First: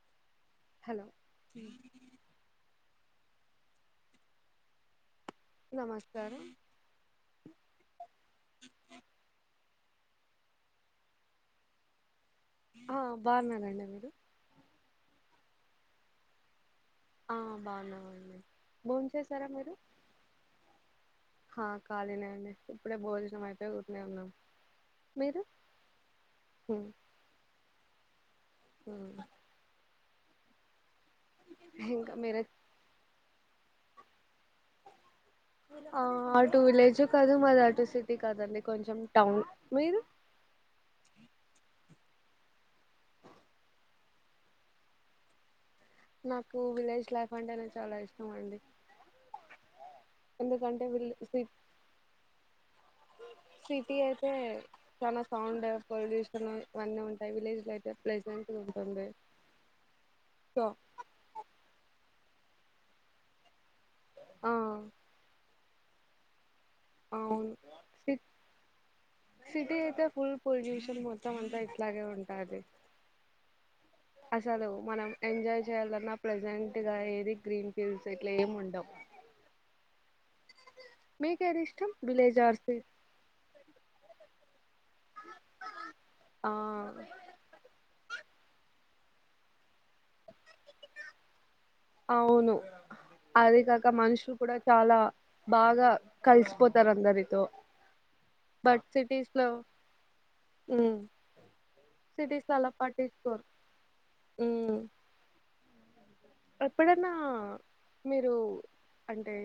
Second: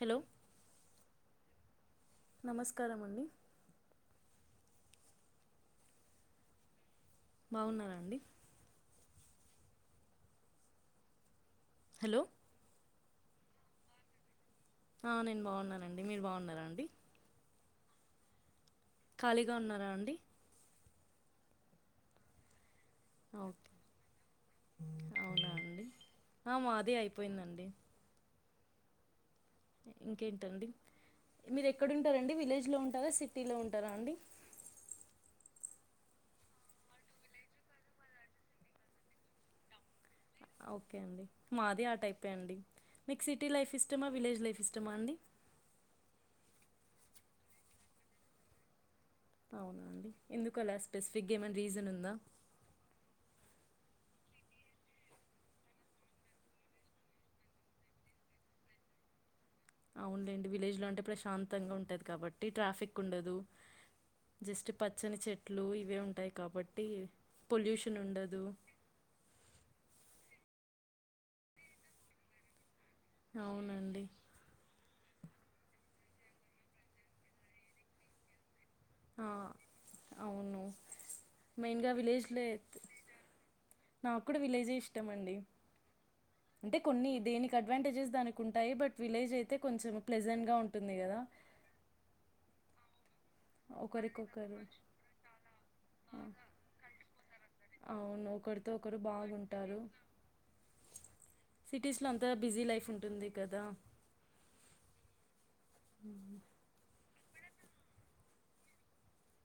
Hello hello నమస్కారం అండి నమస్కారం అవున అండి హలో ఆ బాగున్నారా అండి మీరు ఆ నేను బాగున్నానండి మీరు బాగున్నారా అండి ఆ బాగున్నామండి భోం చేసారా ఖాళీగా మీరు ఉన్నారా అండి ఆ ఖాళీనే అండి ఇప్పుడే భోజనం ఓకే అయిపోయి ఊరకనే ఉన్నాం మీరు అవునా అండి ఆ మాది అయిపోయిందండి ఉమ్ ఇంకేంటండి మీరు ఇంకా ఎక్కడుంటారండి మీరే విలేజ్లో ఉంటారా సిటీలో ఉంటారా అండి ఆ అటు విలేజ్ కాదు మాది అటు సిటీ కాదండి కొంచెం టౌన్ మీరు పెండి మీకు సిటీ లైఫ్ ఇష్టమా విలేజ్ లైఫ్ ఇష్టమా అండి నాకు విలేజ్ లైఫ్ అంటే నే చాలా ఇష్టం అండి అవునా ఎందుకు అలా ఎందుకంటే విల్ స్పెసిఫిక్గా సి ఏమైనా రీజన్ ఉందా సిటీ అయితే చాలా సౌండ్ పొల్యూషన్ ఇవన్నీ ఉంటాయి విలేజ్ లో అయితే ప్లేసంట్ ఉంటుంది అవునులేండి సో విలేజ్లో అంటే ప్రశాంతంగా ఉంటది కాబట్టి ట్రాఫిక్ ఉండదు ఆ జస్ట్ పచ్చని చెట్లు ఇవే ఉంటాయి కాబట్టి అవును పొల్యూషన్ సిట్ ఉండదు సిటీ ఐతే ఫుల్ పొల్యూషన్ మొత్తం అంతా ఇట్లాగే ఉంటాది అవునండి అసలు మనం ఎంజాయ్ చేయాలన్నా ప్రజెంట్గా ఏది గ్రీన్ ఫీల్డ్స్ ఇట్లా ఏమి ఉండవు ఆ అవును మీకేది ఇష్టం మెయిన్గా విలేజ్ లో ఆర్ సి నా కు కూడా విలేజ్ ఏ ఇష్టం అండి ఆ అంటే కొన్ని దేనికి అడ్వాంటేజెస్ దానికి ఉంటాయి బట్ విలేజ్ అయితే కొంచెం ప్లెజెంట్ గా ఉంటుంది కదా అవును అదే కాక మనుషులు కూడా ఒకరికొకరు చాలా బాగా ఆ, కలిసిపోతారు అందరితో అవును ఒకరితో బట్ ఒకరు సిటీస్ లో బాగుంటారు ఉమ్ సిటీస్ లో అంతగా బిజీ లైఫ్ ఉంటుంది కదా ఉమ్ ఎప్పుడన్నా మీరు అంటే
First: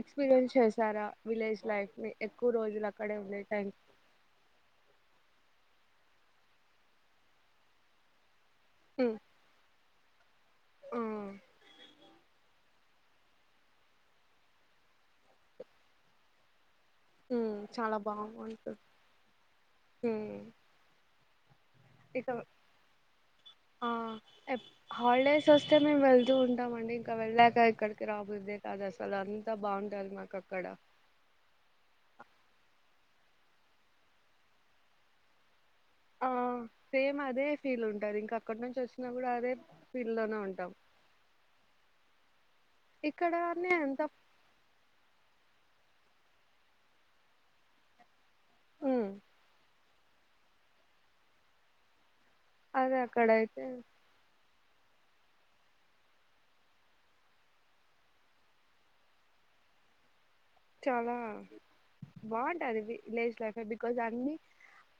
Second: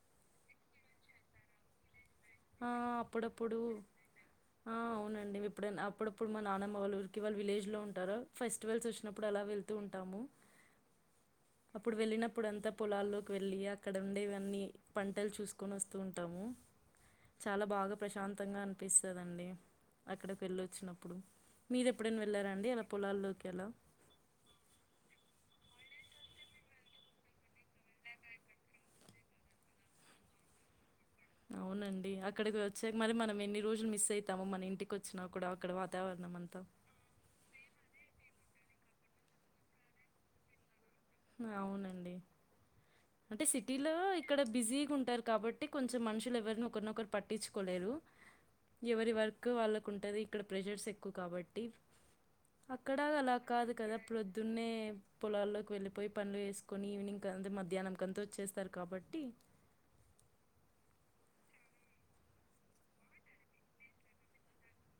ఎక్స్పీరియన్స్ చేసారా విలేజ్ లైఫ్ ని ఎక్కువ ఆ రోజులు అక్కడే ఉండే అప్పుడప్పుడు టైం ఆ అవునండి ఎప్పుడైనా అప్పుడప్పుడు మా నానమ్మ వాళ్ళ ఊరికి వాళ్ళు విలేజ్లో ఉంటారు ఫెస్టివల్స్ ఉమ్ వచ్చినప్పుడు అలా వెళ్తూ ఉంటాము ఆ అప్పుడు వెళ్ళిన ప్పుడు అంతా పొలాల్లోకి వెళ్ళి అక్కడ ఉండేవన్నీ పంటలు చూసుకొని వస్తూ ఉంటాము హ్మ్ చాలా బాగా ప్రశాంతంగా బాగుంటది అనిపిస్తదండి అక్కడ పెళ్ళి వచ్చినప్పుడు ఇటు ఆ ఎప్ హాలిడేస్ వస్తే మేము వెళ్తూ ఉంటామ అండి ఇంకా వెళ్ళాక ఇక్కడికి రాబుద్దె కాదు అసలు అంతా బాగుంటది మాకు అక్కడ అవునండి అక్కడికి వచ్చాక మరి మనం ఎన్ని రోజులు మిస్ అయితామో మన ఇంటికి వచ్చినా కూడా అక్కడ వా ఆ సేమ్ అదే ఫీల్ ఉంటది ఇంకా అక్కడ నుంచి వచ్చినా కూడా అదే ఫీల్ లోనే ఉంటాం అవునండి అంటే ఇక్కడనే సిటీలో ఎంత ఇక్కడ బిజీగా ఉంటారు కాబట్టి అే కొంచెం మనుషులు ఎవరిని ఒకరినొ ఒకరు పట్టించుకోలేరు హ్మ్ ఎవరి వర్క్ వాళ్ళకు ఉంటుంది ఇక్కడ ప్రెషర్స్ ఎక్కువ కాబట్టి అదే అక్కడా అలా అక్కడయితే కాదు కదాప్పుొద్దున్నే పొలాల్లోకి వెళ్ళిపో పోయి పనులు వేసుకొని ఈవినింగ్ అ మధ్యాహ్నంకంత వచ్చేస్తారు కాబట్టి చాలా బాగుంటుంది విలేజ్ లైఫ్ బికాజ్ అన్నిీ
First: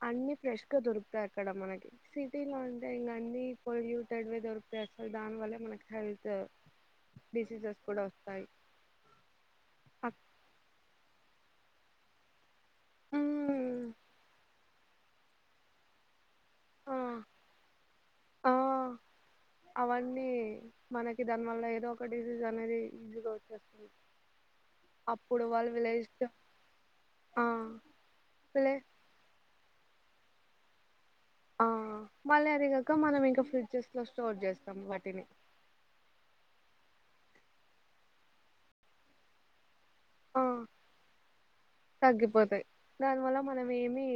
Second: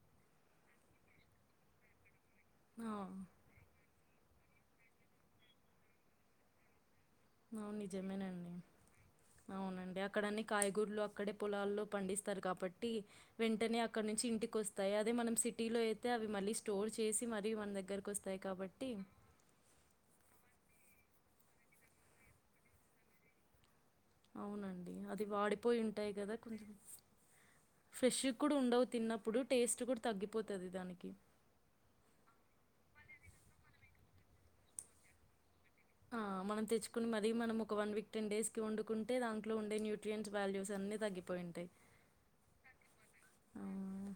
అన్నిీ ఫ్రెష్ గా దొరుకుతాారు అక్కడ మనకి వటీలో ఆ, ఉంటే ఇంకా అన్నిీ పొ్యూటెడ్వే దొరుకుతాయి అసలు దాని వల్ల మనకు హెల్త్ అవును డిసీజెస్ కూడా వస్తాయి నిజమేనండి అవునండి అక్కడన్న కాయ గుర్లు అక్కడే పొలాల్లో పండిస్తారు కాబట్టి వెంటనే హ్మ్ అక్కడ నుంచి ఇంటికి వస్తాయి అదే మనం సిటీలో అయితే అవి మళ్లీ స్టోర్ ఆ చేసి మన దగ్గరకు వస్తాయి ఆ కాబట్టి అవన్నీ మనకి దాని వల్ల ఏదో ఒక డిసీజ్ అనేది ఈజీగా వచ్చేస్తుంది అవునండి అది అప్పుడు వాళ్ళు వాడిపోయి ఉంటాయి విలేజ్‌లో కదా కొంచెం ఆ! ఫ్రెష్ కూడా విలే ఉండవు తిన్నప్పుడు టేస్ట్ కూడా తగ్గిపోతుంది దానికి ఆ మళ్ళీ అదిగాక మనం ఇంకా ఫ్రిడ్జెస్ లో స్టోర్ చేస్తాం వాటిని ఆ మనం తెచ్చుకుని మది మనం ఒక వన్ వీక్ టెన్ డేస్ కి వండుకుంటే దాంట్లో ఉండే న్యూ న్స్ ఆ! వాల్యూస్ అన్ని తగ్గి తగ్గిపోతాయి దానివల్ల ఆ మనం ఏమి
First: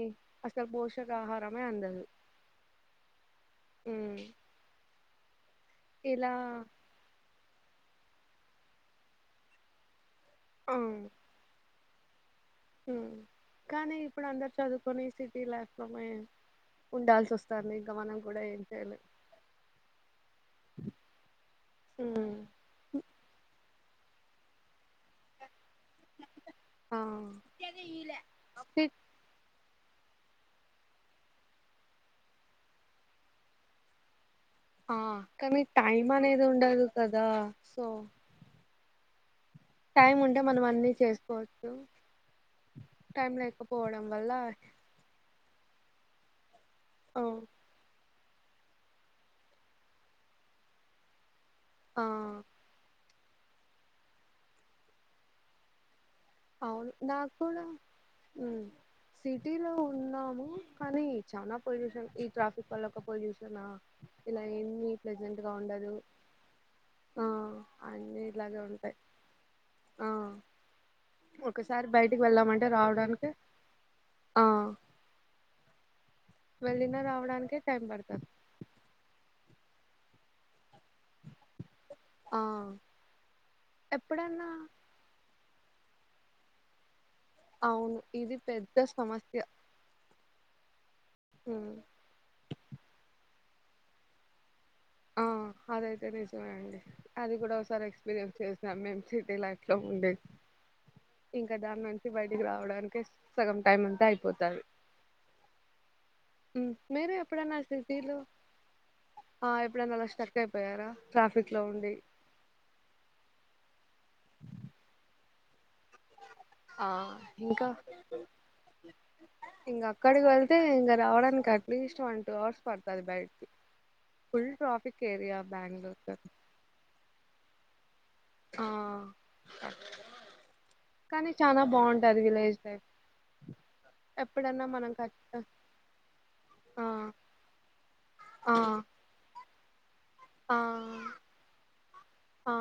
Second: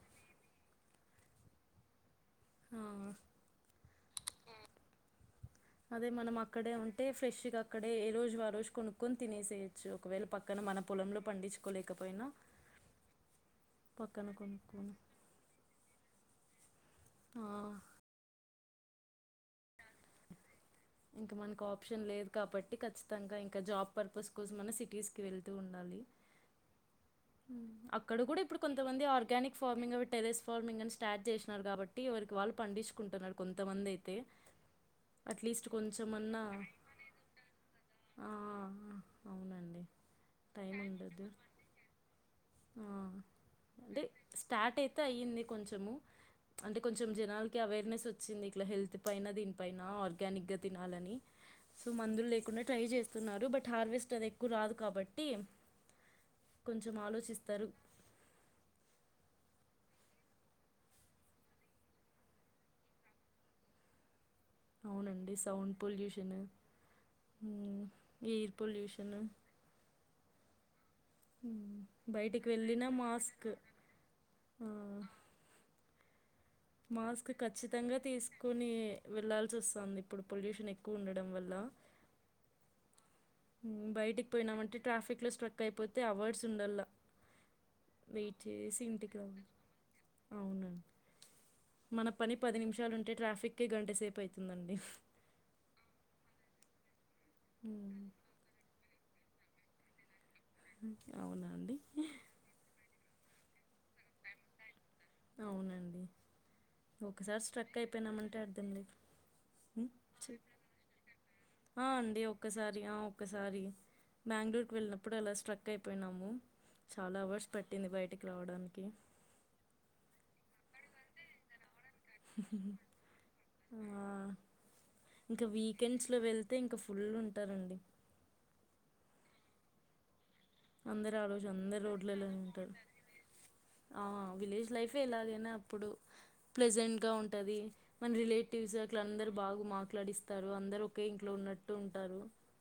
అసలు పోష ప ఆహారమే అందదు ఆ హుమ్ అదే మనం అక్కడే ఉంటే ఫ్రెష్గా అక్కడే ఏ రోజు వ రోజు కొనుక్కొని తినేసేయచ్చు ఒకవేళ పక్కన ఆ! మన పొలంలో పండించుకోలేకపోయినా కానీ ఇప్పుడు పక్కన అందరు కొనుక్కొని చదువుకొని సిటీ లైఫ్ లో మ ఉండాల్సి ఆ వస్తారు మీ గమనం కూడా ఏం చేయలే ఇంకా మనకి ఆప్షన్ లేదు కాబట్టి ఖచ్చితంగా ఇంకా జాబ్ పర్పస్ కోసం మన సిటీస్ కి వెళ్ ఆ! అక్కడ కూడా ఇప్పుడు సి కొంతమంది ఆర్గానిక్ ఫార్మింగ్ అవి టెరెస్ ఫార్మింగ్ అని స్టార్ట్ చేసినారు కాబట్టి ఎవరికి వాళ్ళు పండించుకుంటున్నారు కొంతమంది అయితే ఆ కానీ అట్లీస్ట్ టైం కొంచెమన్నా అనేది ఉండదు కదా సో ఆ, అవునండి టైం ఉంటే మనం టైం అన్నిీ ఉండదు చేసుకోవచ్చు ఆ, టైం అంటే లేకపోవడం వల్ల స్టార్ట్ అయితే అయ్యింది కొంచెము అంటే కొంచెం ఆ జనాలకి అవేర్నెస్ వచ్చింది ఇట్లా హెల్త్ పైన దీనిపైన ఆర్గానిక్గా తినాలని సో ఆ మందులు లేకుండా ట్రై చేస్త వస్తున్నారు బట్ హార్వెస్ట్ అది ఎక్కువ రాదు కాబట్టి అవును నాకు కూడా తరు ఉమ్ సిటీలో ఉన్నాము కానీ చాలా పొల్యూషన్ ఈ ట్రాఫిక్ వాల్ల ఒక పొల్యూషనా ఇలా ఎన్ని అవునండి ప్రజెంట్ గా సౌండ్ ఉండదు పొల్యూషన్ ఆ అన్నీ ఎయిర్ ఇలాగే ఉంటాయి పొల్యూషన్ ఆ ఒకసారి బయటికి వెళ్ళామంటే వెళ్ళిన రావడానికి మాస్క్ ఆ వెళ్ళినా మాస్క్ రావడానికే టైం ఖచ్చితంగా పడుతది తీసుకుని వెళ్ళాలి వస్తుంది ఇప్పుడు పొల్యూషన్ ఎక్కువ ఉండడం వల్ల ఆ బయటికి ఎప్పుడన్నా పోయినామంటే ట్రాఫిక్ లో స్ట్రక్ అయిపోతే అవర్డ్స్ ఉండల్లా అవును ఇది పెద్ద సమస్య రావాలి అవునండి ఉమ్ మన పని పది నిమిషాలుంటే ట్రాఫిక్కిే గంట సేపు అవుతుందండి ఆ అదైతే నిజమేనండి అది కూడా ఒకసారి ఉమ్, ఎక్స్పీరియన్స్ చేసినాం మేము సిటీ లట్ లో ఉండంది అవునా ఇంకా అండి దాని నుంచి బయటికి రావడానికి సగం టైమ్ అంతా అయిపోతుంది అవునండి ఒకసారి ఎప్పుడైనా స్ట్రక్ సిటీలో అయిపోయినామంటే అర్థం లేదు ఆ ఎప్పుడైంద అ స్ట్రక్ ఉమ్, అయిపోయారా లో ఆ ఉండి అండి ఒక్కసారి ఆ ఒక్కసారి బెంగళూరుకి వెళ్ళినప్పుడు అలా ట్రక్ అయిపోయినాము ఆ చాలా అవర్స్ ఇంకా పట్టింది బయటికి రావడానికి. ఇంగా అక్కడికి వెళ్ తే ఇంగ రావడానికి అట్లీస్ట్ వన్ టూ అవర్స్ పడుతది బయటకి ఆ! ఫుల్ ట్రాఫిక్ ఏరియా ఇంకా బ్యాంగ్లూరుత వీకెండ్స్‌లో వెళ్తే ఇంకా ఫుల్ ఉంటారండి. ఆ తక్ అందరు ఆరోజు అందరు రోడ్లలోనే ఉంటారు లైఫ్ ఆ ఎప్పుడన్నా విలేజ్ మనం లైఫే కష్ట ఎలాగైనా అప్పుడు ఆ ప్లజెంట్ గా ఉంటది మన రిలే ఆ టీసే అందరు బాగు మాట్లాడిస్తారు అందరు ఒకే ఆ ఇంట్లో ఉన్నట్టు ఉంటారు ఆ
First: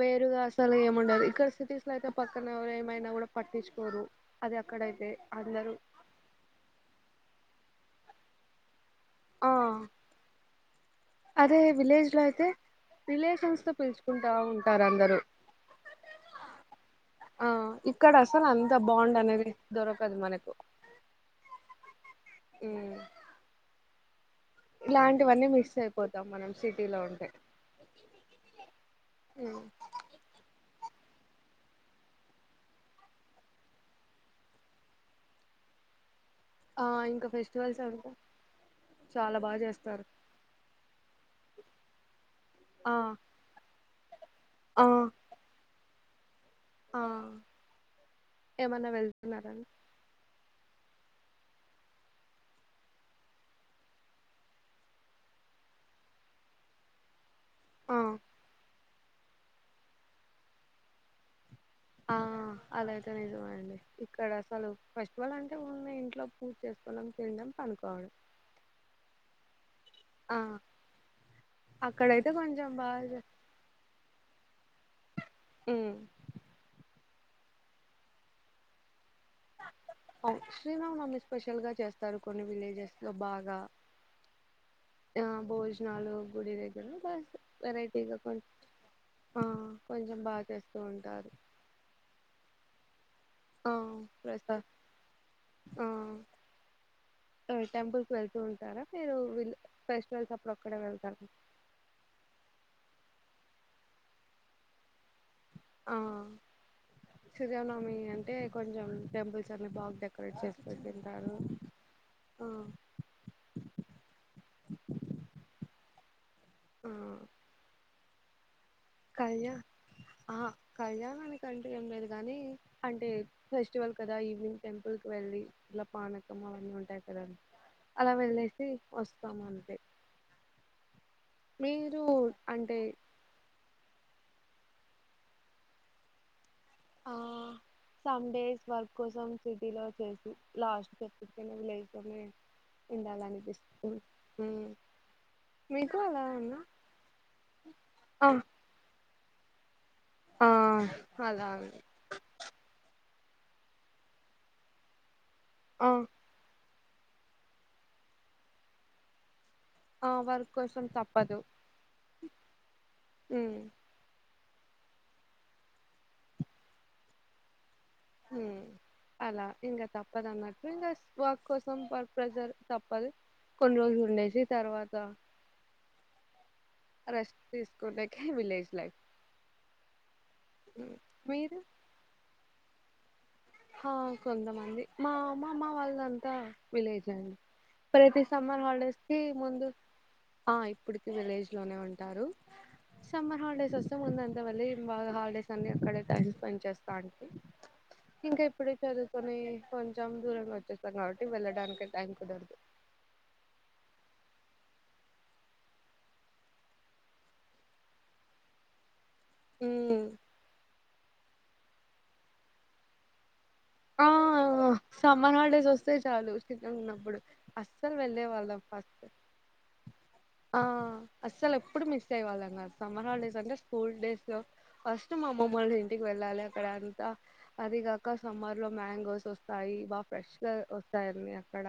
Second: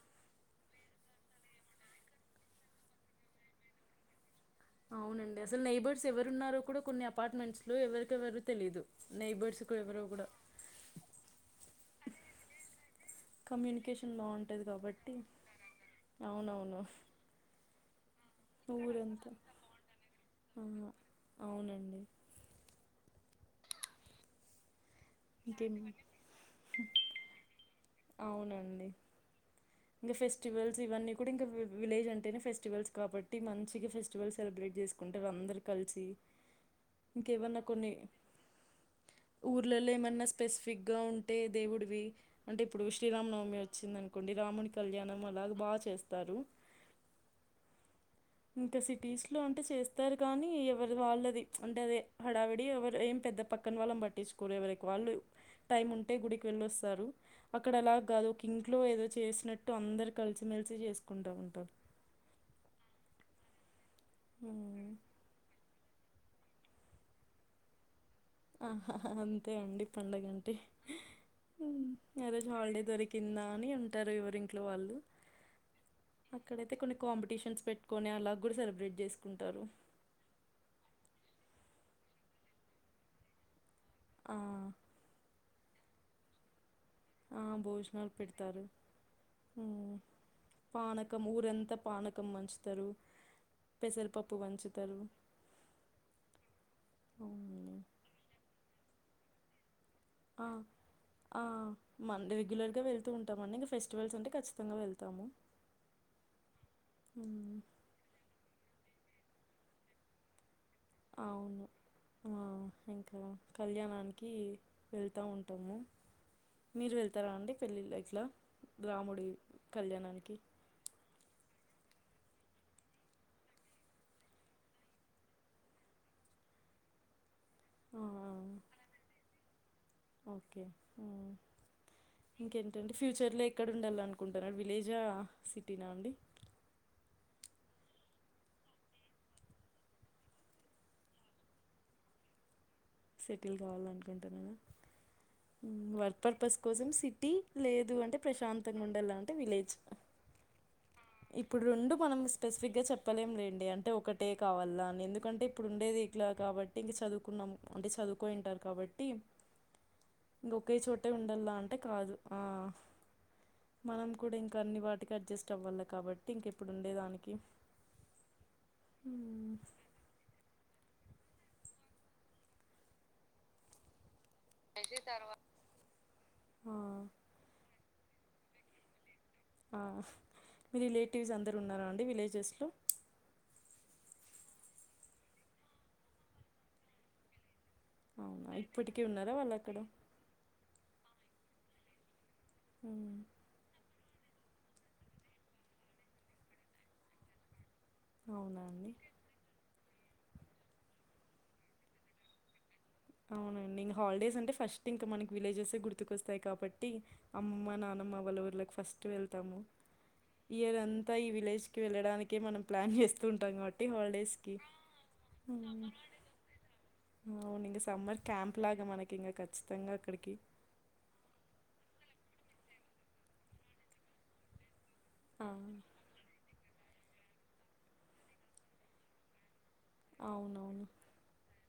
వేరుగా అసలు ఏముండదు ఇక్కడ సిటీస్ లో అయితే పక్కన ఎవరు ఏమైనా కూడా పట్టించుకోరు అది అక్కడైతే అవునండి అసలు అందరూ నెయిబర్స్ ఎవరున్నారో కూడా కొన్ని అపార్ట్మెంట్స్ లో ఎవరికెవ్వరు తెలీదు ఆ నైబర్స్ కూడా ఎవరో కూడా. అదే విలేజ్ లో అయితే రిలేషన్స్ తో కమ్యూనికేషన్ పిలుచుకుంటా బాగుంటది ఉంటారు కాబట్టి అందరూ అవునవును ఆ ఇక్కడ అసలు అంత బాండ్ ఊరంతా అనేది దొరకదు మనకు ఆ! అవునండి మ్మ్ ఇలాంటివన్నీ మిస్ ఇంకేం అయిపోతాం మనం సిటీలో ఉంటే అవునండి ఉమ్ ఇంగా ఫెస్టివల్స్ ఇవన్నీ కూడా ఇంకా వి విలేజ్ జ్ అంటేనే ఫెస్టివల్స్ కాబట్టి మంచిగా ఫెస్టివల్స్ సెలబ్రేట్ చేసుకుంటరు అందరు కలిసి ఆ ఇంకా ఇంకేమన్నా ఫెస్టివల్స్ కొన్ని అంటే చాలా బాగా ఊర్లలో చేస్తారు ఏమన్ ఫిక్ గా ఉంటే దేవుడివి అంటే ఇప్పుడు ఆ శ్రీరామ నవమి వచ్చిందను కొండి రాముని ఆ కళ్యాణం అలాగా బాగా చేస్తారు ఆ ఇంకా ఏమన్నా సిటీస్ లో వెళ్తున్నారా అంటే చేస్తారు కానీ ఎవరి వాళ్ళది అంటే అదే హడావిడి ఎవరు ఏం పెద్ద పక్కన వాళ్ళని పట్టిచ్చుకోరు ఎవరికి వాళ్ళు టైమ్ ఉంటే గుడికి వెళ్ళొస్తారు అక్కడ ఆ అలాగాదు ఒక ఇంట్లో ఏదో చేసినట్టు అందరు కలిసిమెలిసి చేసుకుంటా ఉంటారు ఆ అలాయితే నిజమండి ఇక్కడ అసలు హ్మ్. ఫస్ట్ వాల్ అంటే ఉన్నాయి ఏంటి లో పూజ చేసుకోవడం తినడం పనుకోవడం ఆ అంతే అండి ఆ పండగంటే మ్మ్ ఆ అక్కడైతే రోజు కొంచెం హాలిడే బాగా దొరికిందా అని ఉంటారు ఎవరిన్ ట్లో వాళ్ళు ఉమ్ అక్కడైతే కొన్ని కాంపిటీషన్స్ పెట్టుకుని అలా గూడా సెలబ్రేట్ చేస్ ఆ శ్రీరామనమి స్పెషల్ గా చేస్తారు కొన్ని విలేజెస్ లో బాగా ఆ! ఆ భోజనాలు గుడి దగ్ బస్ ఆ భోజనాలు వెరైటీగా కొంచ్ పెడతారు ఆ ఉమ్, కొంచెం బా చేస్తూ పానకం ఉంటారు ఊరంతా పానకం పంచుతారు ఆ పెసరపప్పు ఫ్రెసా పంచుతారు ఆ అవునండి. టెంపుల్ కు వెళ్తు ఉంటారా మీరు విల్ ఫెస్టివల్స్ ఆ అప్పుడు ఒక్కడే వెళ్తారా ఆ మన్ రెగ్యులర్గా వెల్ తువుంటామండి ఇంగా ఫెస్టివల్స్ అంటే కచ్చితంగా వెళ్తాము ఆ ఉమ్, సుజనవమి అంటే కొన్ టెంపుల్స్ అన్ని బాగ్ డెకరేట్ చేస్ తుంటారు అవును ఆ ఇంకా కళ్యాణానికి వెళ్తా ఉంటాము ఆ మీరు వెళ్తారా అండి పెళ్ళిళ్ ఇట్లా రాముడి కళ్యా కళ్యాణానికి ఆహా కళ్యానానికి అంటే ఏం లేదు కాని అంటే ఫెస్టివల్ కదా ఈవినింగ్ టెంపుల్ కి వెళ్ళి ఇట్లా పానకం అవన్నీ ఉంటాయి కదండి అలా ఆ, వెళ్లేసి వస్తామండి ఓకే మ్మ్ మీరు ఇంకేంటి అంటే అండి ఫ్యూచర్ లో ఎక్కడ ఉండల్ అనుకుంటన్నారు విలేజా సిటీనా అండి ఆ సమ్ డేస్ వర్క్ కోసం సిటీ లో చేసి లాస్ట్ [unintelligible] సెటిల్ ఉండాలనిపిస్తుంది కావాలనుకుంటున్నాను. ఉమ్, ఉమ్ మీకు వర్క్ అలా పర్పస్ ఉన్నా కోసం సిటీ లేదు అంటే ఆ ప్రశాంతంగా ఉండాలంటే విలేజ్. ఆ అలా ఇప్పుడు రెండు మనం స్పెసిఫిక్ గా చెప్. విఫలయం లేండి అంటే ఒకటే కావాలాని ఎందుకంటే ఇప్పుడు ఆ ఉండేది ఇట్లా కాబట్టి ఇంక చదువుకున్నాం. అంటే చదువుకోయింటారు కాబట్టి. ఆ వర్క్ ఇంకా ఒకే కోసం చోటే తప్పదు ఉండలా అంటే కాదు. ఆహ్ ఉమ్ మనం కూడా ఇంకా. ఇంకా అన్ని వాటికి అడ్జస్ట్ అవ్వాలి. కాబట్టి ఇంకేప్పుడు ఉండే దానికి. ఉమ్ అలా ఇంకా తప్పదా అన్నట్. ఇంకా వర్క్ కోసం వర్క్ ప్రెజర్ తప్పదు కొన్ని రోజులు ఉండేసి. తర్వాత ఆ! రెస్ట్ తీసుకోవటానికే విలేజ్ లైఫ్. ఆహ్ మీ హ్మ్. రిలేటివ్స్ అందరు మీరు ఉన్నారా అండి విలేజెస్లో. ఆహ్ కొంతమంది మా అమ్మ అమ్మ వాళ్ళంతా విలేజ్ అండి. ప్రతి అవునా! సమ్మర్ ఇప్పటికీ హాలిడేస్ కి ఉన్నారా ముందు వాళ్ళక్కడ? ఆహ్ ఇప్పటికి విలేజ్ లోనే ఉంటారు. హ్మ్. సమ్మర్ హాలిడేస్ వస్త్. ఇష్టం ఉన్నంతవెల్లి బాగా హాలిడేస్ అన్ని అక్కడ టైం స్పెండ్ చేస్తాండి. ఇంకా అవునా ఇప్పుడే అండి? చదువుకొని కొంచెం దూరం వచ్చేస్తాం కాబట్టి వెళ్ళడానికి టైం కుదరదు. అవునండి ఇంకా హాలిడేస్ అంటే ఫస్ట్ ఇంకా మనకి విలేజెసే గుర్తుకొస్తాయి కాబట్టి అమ్మ నాన్న. అమ్మ అవల్లురులకు ఫస్ట్. వెళ్తాము. హ్మ్ ఇయర్ అంతా ఈ విలేజ్ కి వెళ్లడానికి మనం ప్లాన్ చేస్తూ ఉంటా ఆహ్ సమ్మర్ హాలిడేస్ హ్మ్. వస్తే చాలు చిన్నగా ఉన్నప్పుడు అవును. ఇంక అస్స. సమ్మర్ వెళ్ళేవాళ్ళం క్యాంప్‌లాగా ఫస్ట్ మనకింక ఖచ్చితంగా అక్కడికి. ఆహ్ అసలు ఎప్పుడు మిస్. [unintelligible] సమ్మర్ హాలిడేస్ అంటే స్కూల్ డేస్ లో ఫస్ట్ మా ఆ! అమ్మమ్మోళ్ళీంటికి వెళ్ళాలి అక్కడ. అదిగాక సమ్మర్ లో మ్యాంగోస్ వస్త. అయి బాగా ఫ్రెష్ గా వస్తాయి అండి అక్కడ.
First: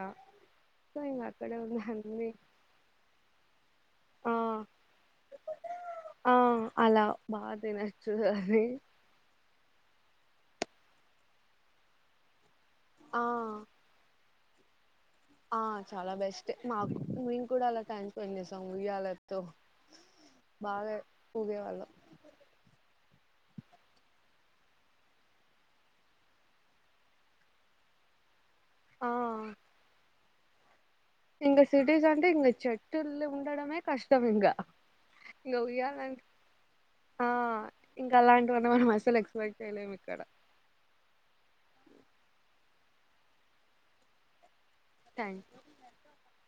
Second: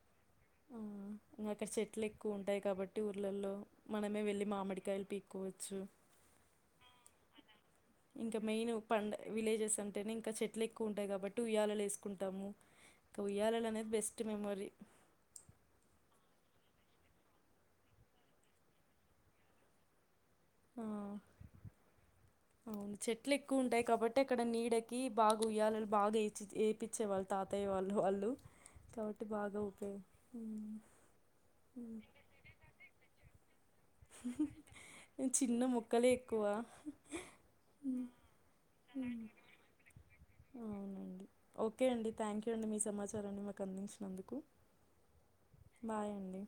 సో ఇంక ఉమ్ అక్కడే అక్కడ ఉన్న చెట్లు అన్ని ఎక్కువ ఉంటాయి కాబట్టి ఊర్లల్లో. మనమే ఆ వెళ్ళి మామిడికాయలు పీక్కోవచ్చు. ఆ అలా బాగా తినొచ్చు ఇంకా అని మెయిన్ పండహ్. విలేజెస్ అంటేనే ఇంకా చెట్లు ఎక్కువ ఉంటాయి. కాబట్టి ఉయ్యాలలు వేసుకుంటాము ఇంకా ఉయ్యాలలు అనేది బెస్ట్. మెమొరీ. ఆహ్ చాలా బెస్ట్ మాకు మేము కూడా అలా టైం స్పెండ్ చేస్తాం ఉయ్యాలతో. ఆ బాగా ఊగేవాళ్ళం. అవును చెట్లు ఎక్కువ ఉంటాయి కాబట్టే అక్కడ నీడకి బాగా ఉయ్యాలు బాగా ఏయిచి ఎపీచ్చేవాళ్ళు తాతయ్య వాళ్ళు వాళ్ళు. ఆ కాబట్టి బాగా ఊపేవా ఇంగ సిటీస్ అంటే ఇంగ చెట్ల్ ఉండడమే కష్టం ఇంగా. ఇంకా చిన్న ఉయ్యాల మొక్కలే అంటే ఎక్కువ ఆహ్ ఇంకా అలాంటివన్నా మనం అసలు ఎక్స్పేక్ట్ చేయలేము ఇక్కడ. అవునండి ఓకే అండి థ్యాంక్ యూ అండి మీ సమాచారాన్ని మాకు అందించినందుకు. థ్యాంక్ బాయ్ అండి.